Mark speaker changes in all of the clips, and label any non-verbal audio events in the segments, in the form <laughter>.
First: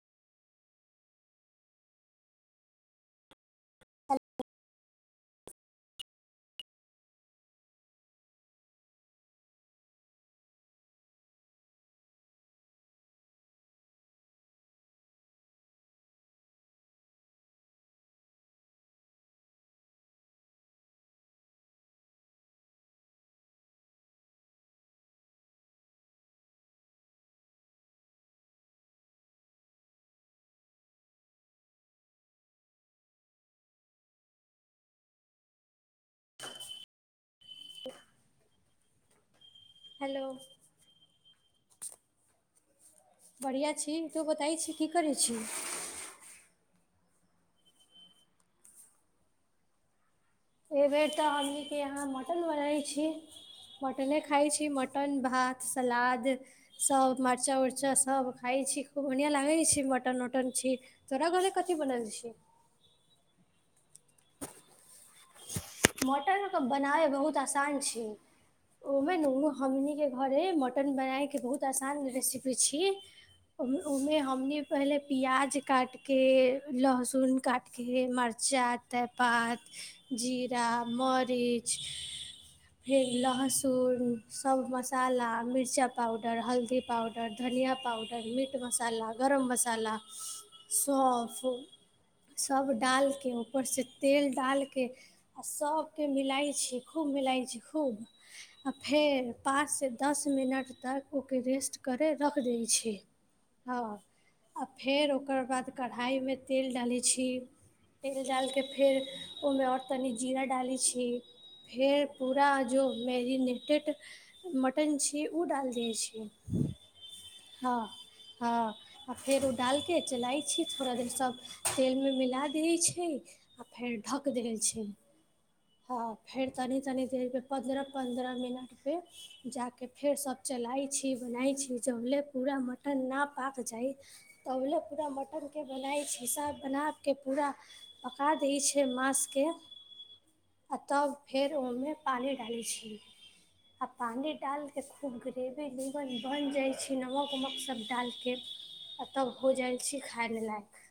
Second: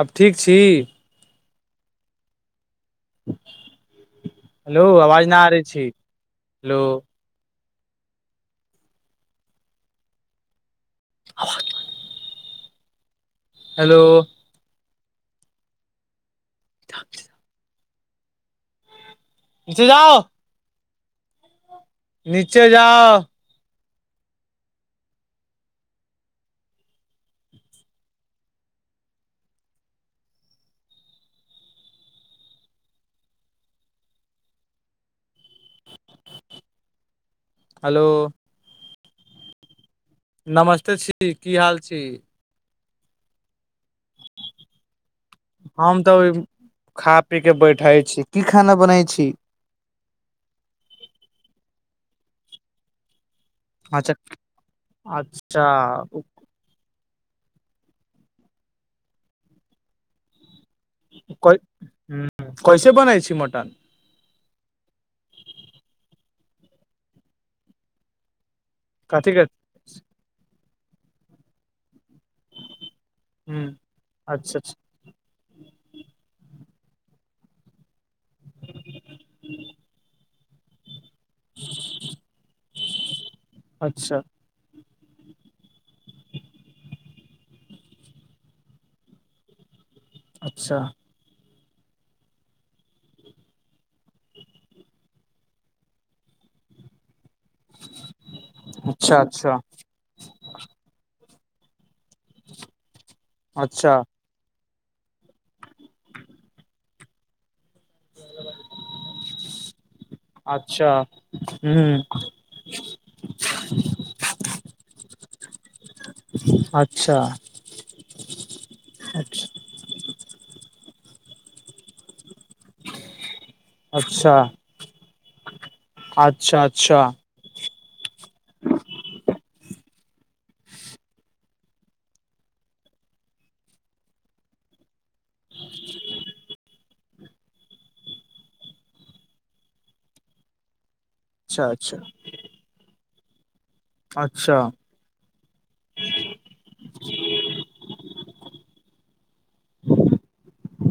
Speaker 1: आब ठीक छी हेलो आवाज न आ रहै छी हेलो <unintelligible> हेलो <unintelligible> पिछे जाउ नीचे जाउ
Speaker 2: <inaudible>
Speaker 1: हेलो
Speaker 2: हेलो
Speaker 1: नमस्ते छी की हाल छी
Speaker 2: बढ़िआँ छी तू बताइ छी की करै छी
Speaker 1: हम तऽ खा पी क बैठे छी की खाना बनै छी
Speaker 2: एहि बेेर तऽ हमनी के यहाँ मटन बनाै छी
Speaker 1: अच्छा
Speaker 2: मटने खाइ छी मटन
Speaker 1: अच्छा
Speaker 2: भात सलाद सब मरचा उर्चा सब खाइ छी खूब बढ़िआँ लागै छै मटन उटन छी तोरा घरे
Speaker 1: क
Speaker 2: कथी बनल
Speaker 1: ह
Speaker 2: छी
Speaker 1: कैसे बनाय छी मटन
Speaker 2: मटनके बनाइ बहुत आसान छी
Speaker 1: कथी
Speaker 2: ओमेनु हमनी
Speaker 1: कथी
Speaker 2: के घरे मटन बनाय के बहुत आसान बझै रेसिपी छी
Speaker 1: ह
Speaker 2: ओहिमे
Speaker 1: अच्छा
Speaker 2: हमनी पहिले प्याज काटके लहसुन काटके मरचा तैपात जीरा मर रीच लहसुन
Speaker 1: अच्छा
Speaker 2: सब मसाला मिरचा पाउडर हल्दी पाउडर धनिया पाउडर मीट मसाला गरम मसाला
Speaker 1: अच्छा
Speaker 2: सॉफ सब डालके ऊपरसे तेल डालके आ सब के मिलाय छी खूब मिलाय छी खूब आ
Speaker 1: अच्छा
Speaker 2: फेर
Speaker 1: अच्छा
Speaker 2: पाँच से दस मिनट तक ओकर रेस्ट करै रख दै छी हँ
Speaker 1: अच्छा
Speaker 2: आ फेर ओकर बाद कढ़ाइमे तेल डालै‌ छी तेल डाल कऽ फेर ओहिमे तनी जीरा डालै
Speaker 1: अच्छा
Speaker 2: छी
Speaker 1: ह
Speaker 2: फेर पूरा जो मैरिनेटेड मटन छी जे ऊ डालि दै छी
Speaker 1: अच्छा
Speaker 2: हँ हँ आ फेर
Speaker 1: अच्छा
Speaker 2: ओ डालके चलाइ छी पूरा दिन सभ तेलमे मिला दिही छै आ फेर ढक
Speaker 1: अच्छा
Speaker 2: देल छै ह फेर
Speaker 1: अच्छा
Speaker 2: तनी
Speaker 1: अच्छा
Speaker 2: तनि देर पन्द्रह पन्द्रह मिनट पे जाके फेर सब चलाइ छी बनै छी चले पूरा मटन ना पाक जाइ तबल पूरा मटन के बनाय छिसा बना के पूरा पका दै छै माँसके आ तब फेर
Speaker 1: अच्छा
Speaker 2: ओहिमे
Speaker 1: अच्छा
Speaker 2: पानि डालै छी आ पानी
Speaker 1: अच्छा
Speaker 2: डाल के खूब ग्रेवी निमन बन जाय छै नमक उमक सब डालिके आ तब हो जाइ छी खायमे लायक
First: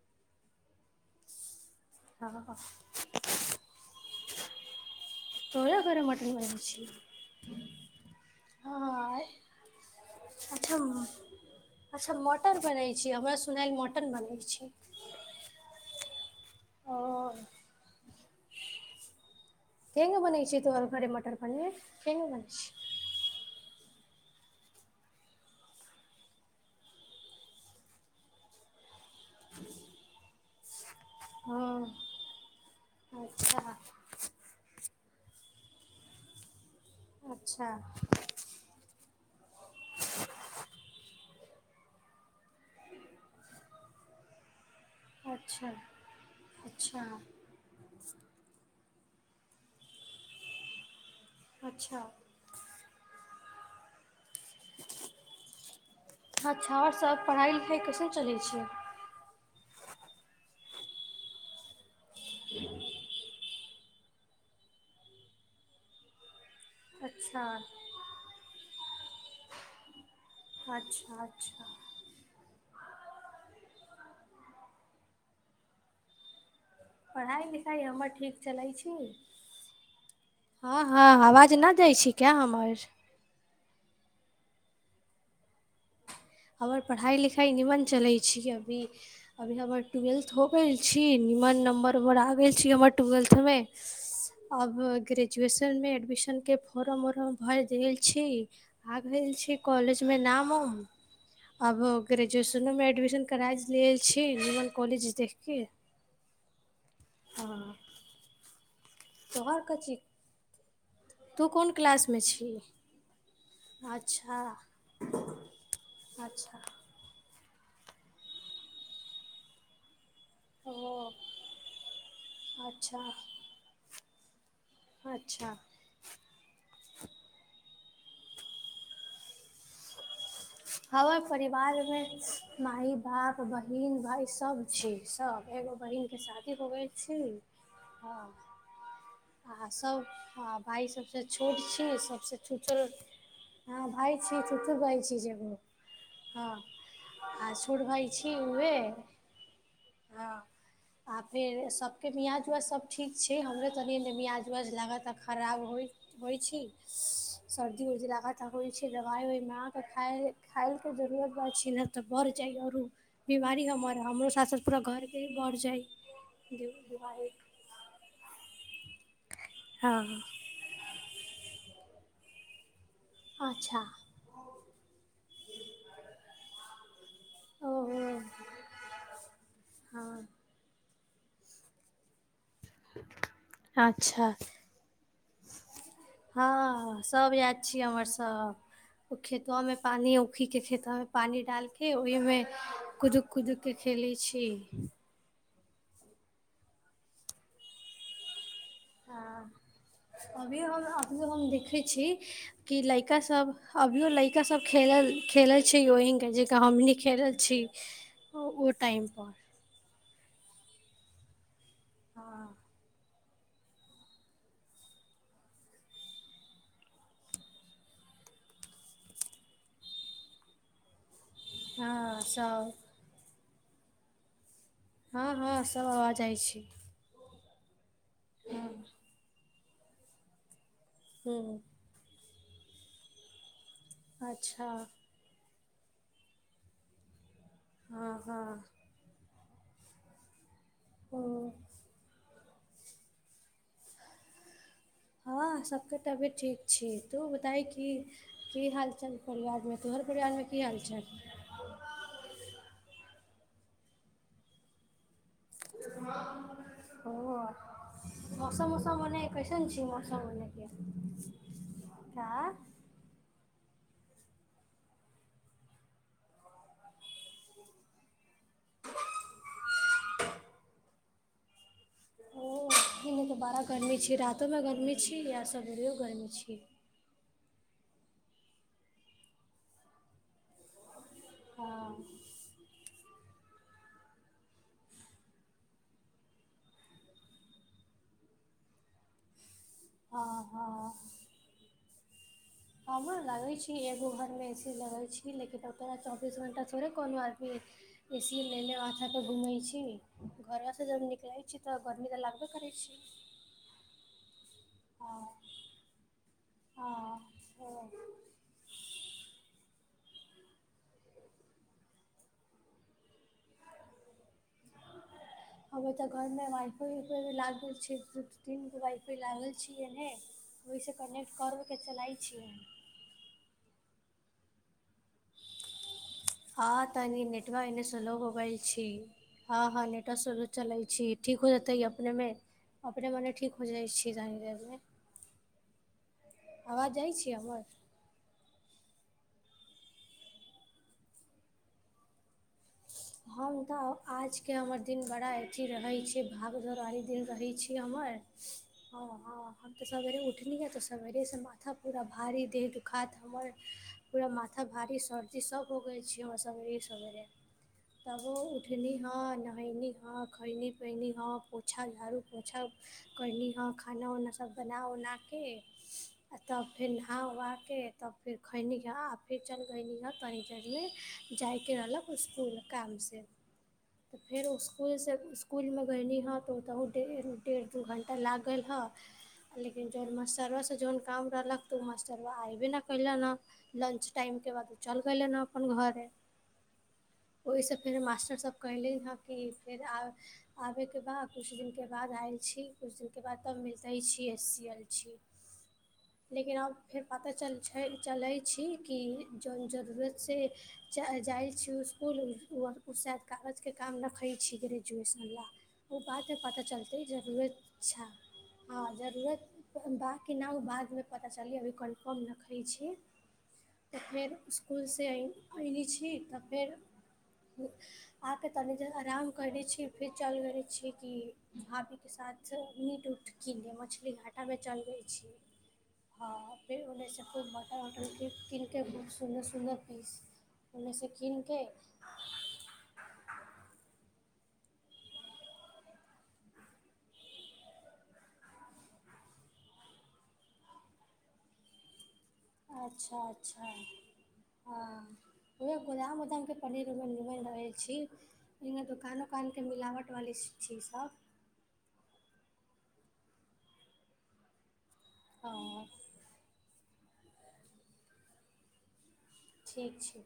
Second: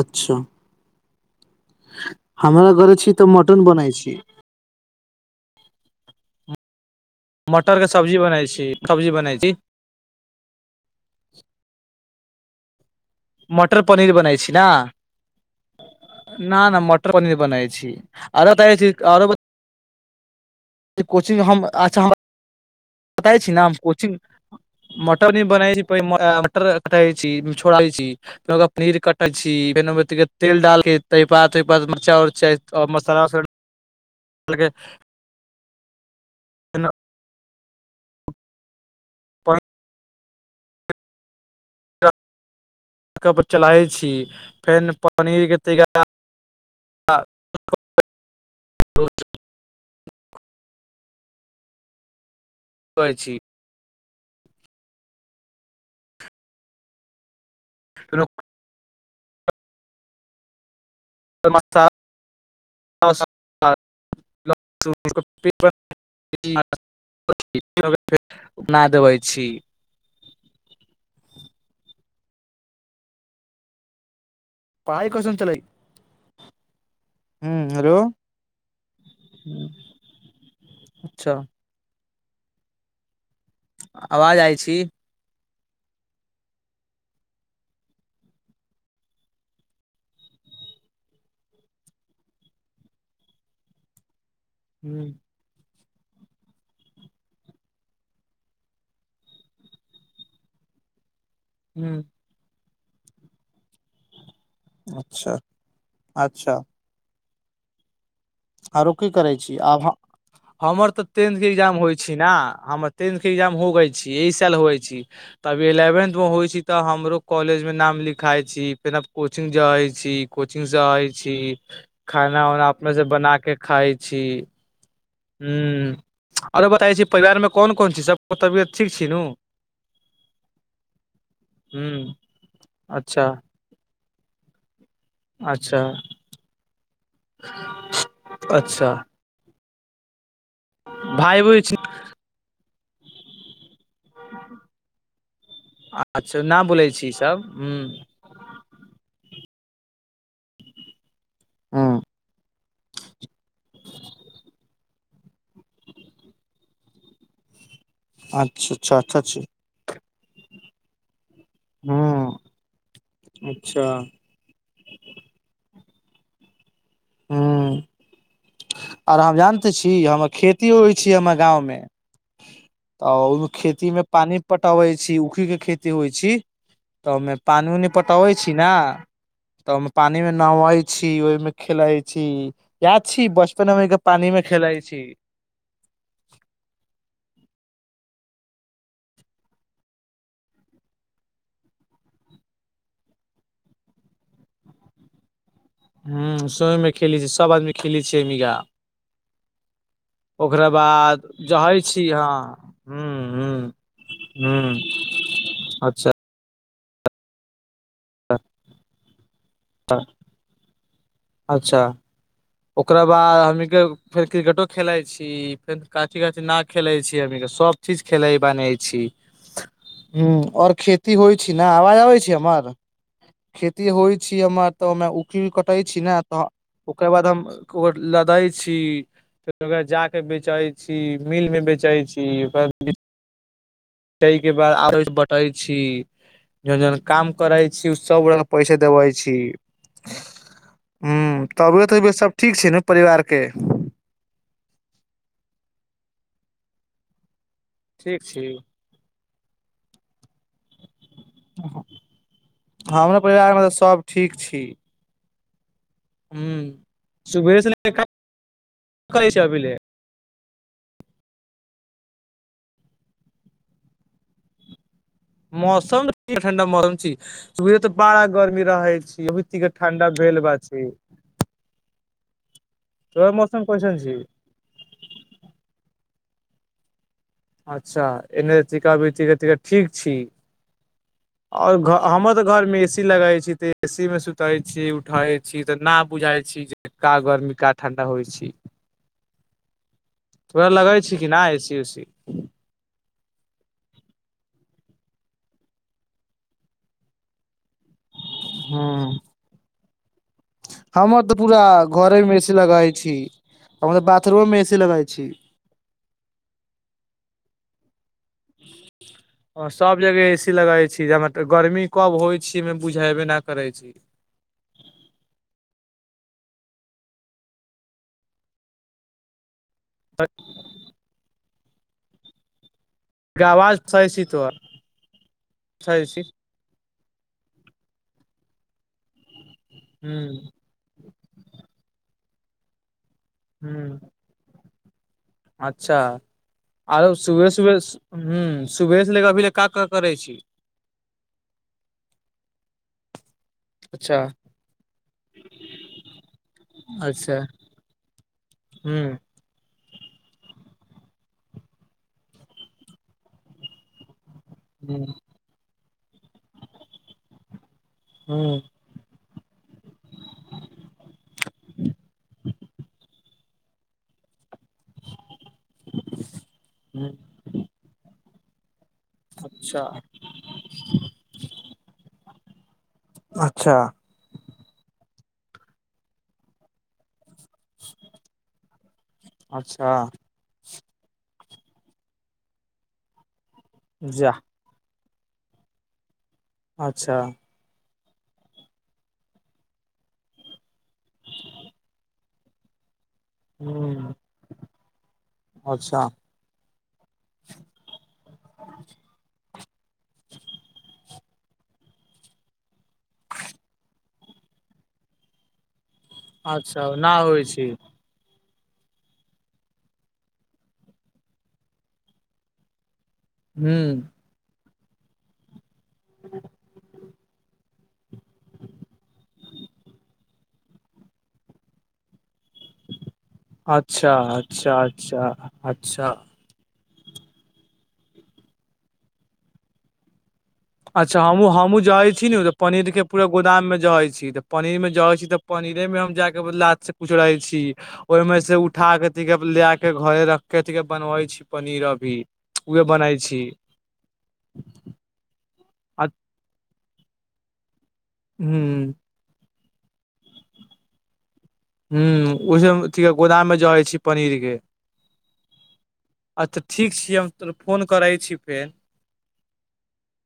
Speaker 1: अच्छा
Speaker 2: हँ
Speaker 1: हमरा घरे छी तऽ मटन बनाइ छी
Speaker 2: तोरे घरे मटन बनै छी
Speaker 1: मटर के सब्जी बनाई छी सब्जी
Speaker 2: हँ
Speaker 1: बनाई छी
Speaker 2: अच्छा अच्छा मटन बनै छी हमरा सुनायल
Speaker 1: मटर पनीर
Speaker 2: मटन
Speaker 1: बनाय
Speaker 2: बनै
Speaker 1: छी ना
Speaker 2: छै
Speaker 1: ना ना मटर पनीर बनै छी आरो तै छी आरो
Speaker 2: तेंगु बनै छी तोहर घरे मटर पनीर तेंगु बनै छी
Speaker 1: बताई छी नाम कोचिंग मटर न बनाय छी मटर कटाइ छी छोड़ाबै छी पनीर क फे तेल डालके तादाद
Speaker 2: हँ
Speaker 1: मरचा उरचा मसाला उस
Speaker 2: अच्छा
Speaker 1: अलके त
Speaker 2: अच्छा
Speaker 1: प
Speaker 2: <unintelligible>
Speaker 1: <unintelligible> चलाई छी फेर पनीरके
Speaker 2: अच्छा अच्छा
Speaker 1: तटीका <unintelligible>
Speaker 2: अच्छा
Speaker 1: कहै छी
Speaker 2: अच्छा आओर सब पढ़ाई लिखाई कैसेन
Speaker 1: फेनो
Speaker 2: चलै छिय
Speaker 1: <unintelligible> <unintelligible>
Speaker 2: अच्छा
Speaker 1: <unintelligible> उना देबै छी
Speaker 2: अच्छा अच्छा
Speaker 1: पाय कोसम चलइ
Speaker 2: पढ़ाइ लिखाइ हमर ठीक चलै छी हँ हँ
Speaker 1: अच्छा
Speaker 2: आवाज नइ जाय छीकै हमर
Speaker 1: आवाज आइ छी
Speaker 2: हमर पढ़ाई लिखाई नीमन चलै छी अभी अभी हमर टुवेल्थ हो गेल छी नीमन नम्बर बरा आवी गेल छी हमर तुवेल्थ म सैन देता आब
Speaker 1: हूँ
Speaker 2: ग्रैजुवे मे एडमिशनके के फॉर्म वरम भैर देल छी आ गेल छी कॉलेजमे नाम उम अब
Speaker 1: हूँ
Speaker 2: ग्रेजुएशनो मे एडमिशन करा लेल छी की निमण कॉलेज
Speaker 1: अच्छा
Speaker 2: देखके
Speaker 1: अच्छा
Speaker 2: हँ
Speaker 1: आरो की करै छी
Speaker 2: तोहर
Speaker 1: आब
Speaker 2: कथी
Speaker 1: हम हमर तेंठ के
Speaker 2: तू कोन
Speaker 1: एगजाम होई छि
Speaker 2: क्लासमे
Speaker 1: ना
Speaker 2: छी
Speaker 1: हम टेंठ के एगजाम हो गेल छी ई
Speaker 2: अच्छा
Speaker 1: साल होई छि त अभी एले टेन्थ मे होइ छी
Speaker 2: अच्छा
Speaker 1: तऽ हमरो कॉलेज मे नाम लिखाइ छी फेना कोचिंग जाइ छी कोचिंगसँ आइ
Speaker 2: ओ
Speaker 1: छी खाना उाना अपने सब
Speaker 2: अच्छा
Speaker 1: खाइ छी
Speaker 2: अच्छा
Speaker 1: ह आरो बताउ छी परिवार मे कोन कोन चीज सब तबियत ठीक छी नू
Speaker 2: हमर परिवार मे माय
Speaker 1: अच्छा
Speaker 2: बाप बहिन भाय सब छी सब ए
Speaker 1: अच्छा
Speaker 2: बहिन के शादी होब छी
Speaker 1: अच्छा
Speaker 2: आ सब ह भाई सबसे
Speaker 1: भाय
Speaker 2: छोट
Speaker 1: बहिन
Speaker 2: छी सबसे छोट चल हँ भाय छी छ भाइ छी जे
Speaker 1: अच्छा नहि बोलै छी सभ
Speaker 2: आ छोट
Speaker 1: ह्म्म
Speaker 2: भाय छी उहे हँ आ फेर
Speaker 1: हूँ
Speaker 2: सबके मियज उआज सब ठीक छै हमरो तनि ने मिआाज उआाज लागत आ खराब होइत होइ छी सब हो छै लगातार होइ
Speaker 1: अच्छा
Speaker 2: छै
Speaker 1: अच्छा अच्छा
Speaker 2: दवाइ
Speaker 1: छी
Speaker 2: होइमे आके खायल के जरूरत भ तऽ बढ़
Speaker 1: हूँ
Speaker 2: जाइ आर बीमारी
Speaker 1: अच्छा
Speaker 2: हमर हमरो साथ साथ पूरा घरकेँ बढ़ जाइ द्व द्वआ एक
Speaker 1: हूं आर हम जानते छी
Speaker 2: हँ
Speaker 1: हमर खेतीयो होइ छै हमर गाँवमे त ओ
Speaker 2: अच्छा
Speaker 1: खेती मे पानी पटाबे जी ओखी के खेती होइ छी तऽ ओहिमे पानी उनी
Speaker 2: ओहो
Speaker 1: पटबै छी ने तऽ पानी
Speaker 2: हँ
Speaker 1: मे न ह छी ओहिमे खेलइ छी याद छी बचपन मे पानी
Speaker 2: अच्छा
Speaker 1: मे खेलइ छी
Speaker 2: हँ सभ याद छियै हमरसभ ओ खेतबा मे पानी ओखीक खेतबा मे पानी डाल के ओहिमे कुदुक कुदुक के निल छी
Speaker 1: हुँ समे खेलै छी सभ आदमी खेलैत छियैमिक
Speaker 2: अभिय हम अभियो हम देखै छी
Speaker 1: हँ
Speaker 2: कि
Speaker 1: हूँ
Speaker 2: लड़का
Speaker 1: हूँ
Speaker 2: सब अभियो लड़का सब
Speaker 1: हूँ
Speaker 2: खेल खेले छै
Speaker 1: अच्छा
Speaker 2: ओहिंग के जेका हमनिक खेलल छी उ उ टाइम पर
Speaker 1: अच्छा
Speaker 2: हँ
Speaker 1: ओकरा बाद हमी के फेर क्रिकेटो खेलइ छी फेर काची काची ना खेले छी हमी सब चीज खेलै बै छी आओर खेत खेती होइ छी ने आवाज आबै
Speaker 2: हँ
Speaker 1: छी हमर
Speaker 2: सब
Speaker 1: खेती होइ छी हमर तऽमे उ
Speaker 2: हँ हँ
Speaker 1: कटै
Speaker 2: सब
Speaker 1: छी ने
Speaker 2: आवाज जाइ
Speaker 1: तऽ
Speaker 2: छी
Speaker 1: ओकर बाद हम लदइ छी फेर ओकरा जा कऽ बेचै छी मिलमे
Speaker 2: हूँ
Speaker 1: बेचै छी ओकररा ताहि के
Speaker 2: अच्छा
Speaker 1: बाद आरो बटै छी जन जन काम करै छी ओ
Speaker 2: हँ हँ
Speaker 1: सभगोरेक पैसे देबै छी हूं
Speaker 2: ओ
Speaker 1: तबियत अबियतसभ ठीक छै ने परिवारके
Speaker 2: हँ सबके तबियत ठीक छी तू बताह कि
Speaker 1: ठीक छी
Speaker 2: की हाल चाल परिवारमे तोहर परिवारमे की हालचाल
Speaker 1: परिवारमे तऽ सब ठीक छी हुं
Speaker 2: ओ
Speaker 1: सुबहे से ले क
Speaker 2: मौसम उसम ओने
Speaker 1: करै अभी
Speaker 2: कैसन
Speaker 1: ले
Speaker 2: छी मौसम ओने का <inaudible>
Speaker 1: मौसम ठंडा मौसम छी सुबहै तऽ ब गर्मी रहे छी अभी ती ठंडा भेल बा छै
Speaker 2: ओ नहि
Speaker 1: तोहर
Speaker 2: तऽ बड़ा
Speaker 1: मौसम
Speaker 2: गर्मी
Speaker 1: कैसन
Speaker 2: छी रातोमे गर्मी छी या सबेरो गर्मी छी
Speaker 1: अच्छा एन्ने टीका बी ठीक छी आओर घ
Speaker 2: हँ
Speaker 1: हमर तऽ घर मे ए सी लगे छी ते ए सी मे सुतै छी उठैत छी तऽ नहि बुझइ छी जे का गर्मी का ठण्डा होइ छै <inaudible>
Speaker 2: हँ
Speaker 1: तोहरा
Speaker 2: हँ
Speaker 1: लगै छी कि नै ए सी वे सी
Speaker 2: हमरा लगै छी एगो घरमे ए सी लगै छी लेकिन ओकरा चौबीस घण्टा थोड़े कोनो आदमी ए सी लेले आथा
Speaker 1: ह
Speaker 2: पर घूमै छी घरसँ जब
Speaker 1: हमर तऽ
Speaker 2: निकलै छी
Speaker 1: पूरा
Speaker 2: गर्मी
Speaker 1: घरे
Speaker 2: तऽ
Speaker 1: मे ए
Speaker 2: लागबे
Speaker 1: सी
Speaker 2: करै
Speaker 1: लगै छी हम तऽ बाथरूम मे ए सी चिलवइ
Speaker 2: हँ
Speaker 1: छी <inaudible>
Speaker 2: हँ
Speaker 1: ह <inaudible> हँ सभ जगह ए सी लगई छी हैजे गर्मी कब होइ छीमे बुझेबे न करै छी ह
Speaker 2: हमे तऽ घरमे वाई फाई लागल छै दूू तीन गो वाई फाई लागल छै छियनि हे ओहिसँ कनेक्ट करबैके चलाइ छियै
Speaker 1: आवाज सहई छी तो सह छी
Speaker 2: हँ तनी नेटवर्क एन्ने स्लो हो गेल छी हँ हँ नेटवा स्लो
Speaker 1: ह्म
Speaker 2: चलै छी ठीक हो जेतै अपनेमे अपने मने ठीक हो जाइ
Speaker 1: ह्म
Speaker 2: छी धाइ रे धाइ
Speaker 1: अच्छा
Speaker 2: जाइ
Speaker 1: आरो
Speaker 2: छी
Speaker 1: सुबे
Speaker 2: हमर
Speaker 1: सुबे हू सुबेह से लेके अभी लऽ का का करै छी
Speaker 2: हम तऽ
Speaker 1: अच्छा
Speaker 2: आजके हमर दिन बड़ा अथी रहै छै भाग दौरवाली दिन
Speaker 1: अच्छा
Speaker 2: रहै छी हमर
Speaker 1: हूँ
Speaker 2: ह ह तऽ सवेरे उठलीय तऽ सवेरेसँ माथा पूरा भारी देह दुखायत हमर पूरा माथा भारी
Speaker 1: हूँ
Speaker 2: सर्दी सभ हो गेलै छै हमरा सबे सवेरे तबो
Speaker 1: हूँ
Speaker 2: उठनी हन खैनी हां खैनी पैनी हां पोछा झाड़ु पोछा कैली ह खाना उना तऽ बना उना केे आ तब फेर नहा उहाके तब फेर खैनी आ फेर जन
Speaker 1: अच्छा
Speaker 2: गैनी ह जाय के रहलक स्कूल कामसँ
Speaker 1: अच्छा
Speaker 2: तऽ फेर इसकुलसँ इसकुलमे गैली हँ तऽ ओतहु डेढ़ दू घण्टा लाग गैलही हऽ लेकिन
Speaker 1: अच्छा
Speaker 2: जन मटरबासँ जौन काम रहलक मास्टरबा अऐबे नैय कयलनि लंच
Speaker 1: जा
Speaker 2: टाइमके बाद ओ चल गैलेन अपन घरे
Speaker 1: अच्छा
Speaker 2: ओहिसँ फेर मास्टर सब कैले हँ कि फेर आबैके बाद किछु दिनके बाद आयल छी किछु दिनके बाद तब मिलतै
Speaker 1: हूँ
Speaker 2: C S C L C
Speaker 1: अच्छा
Speaker 2: लेकिन अब फेर पता चल छै चलै छी कि जौन जरूरत से जाइ छी उसकुल शायद कागजके काम रखै छी ग्रेजुएशन लए ओ बाद मे पता
Speaker 1: अच्छा
Speaker 2: चलतै
Speaker 1: ओना होइ छै
Speaker 2: जरूतछा हँ जरूरत बाकि न ओ बादमे पता चलै अभी कन्फर्म नहि करै छी
Speaker 1: हूँ
Speaker 2: फेर इसकुलसँ अयले छी तऽ फेर
Speaker 1: <inaudible>
Speaker 2: आके तनि ज आराम करै छी फिर चलि गेलै छी कि खा पिके साथ मीट उट कीन
Speaker 1: अच्छा
Speaker 2: मछली हटाबे
Speaker 1: अच्छा
Speaker 2: चल गेल
Speaker 1: अच्छा
Speaker 2: छी
Speaker 1: अच्छा
Speaker 2: ह अ किन के सुन सुन पीस ओन्नेसँ
Speaker 1: अच्छा
Speaker 2: कीन
Speaker 1: हमू
Speaker 2: कऽ
Speaker 1: हमूँ जाइ तऽ पनीर के पूरा गोदाम मे जहै छी तऽ पनीर मे जहै छी तऽ पनीरे मे हम जा जाके लाद स रहे छी ओहिमें से उठा के ले के घरे रख के बनवे छी पनीर अभी उहे बनै
Speaker 2: अच्छा
Speaker 1: छी
Speaker 2: अच्छा ह ओ
Speaker 1: आ
Speaker 2: गोदाम उदाम के पनीर रहल छी
Speaker 1: हूँ
Speaker 2: दुकान उकान के मिलावट वाली छी सब
Speaker 1: ओस गोदाममे जहै छी पनीर के
Speaker 2: हँ
Speaker 1: अच्छा ठीक छिय हम त फोन करै छी फेर
Speaker 2: ठीक छै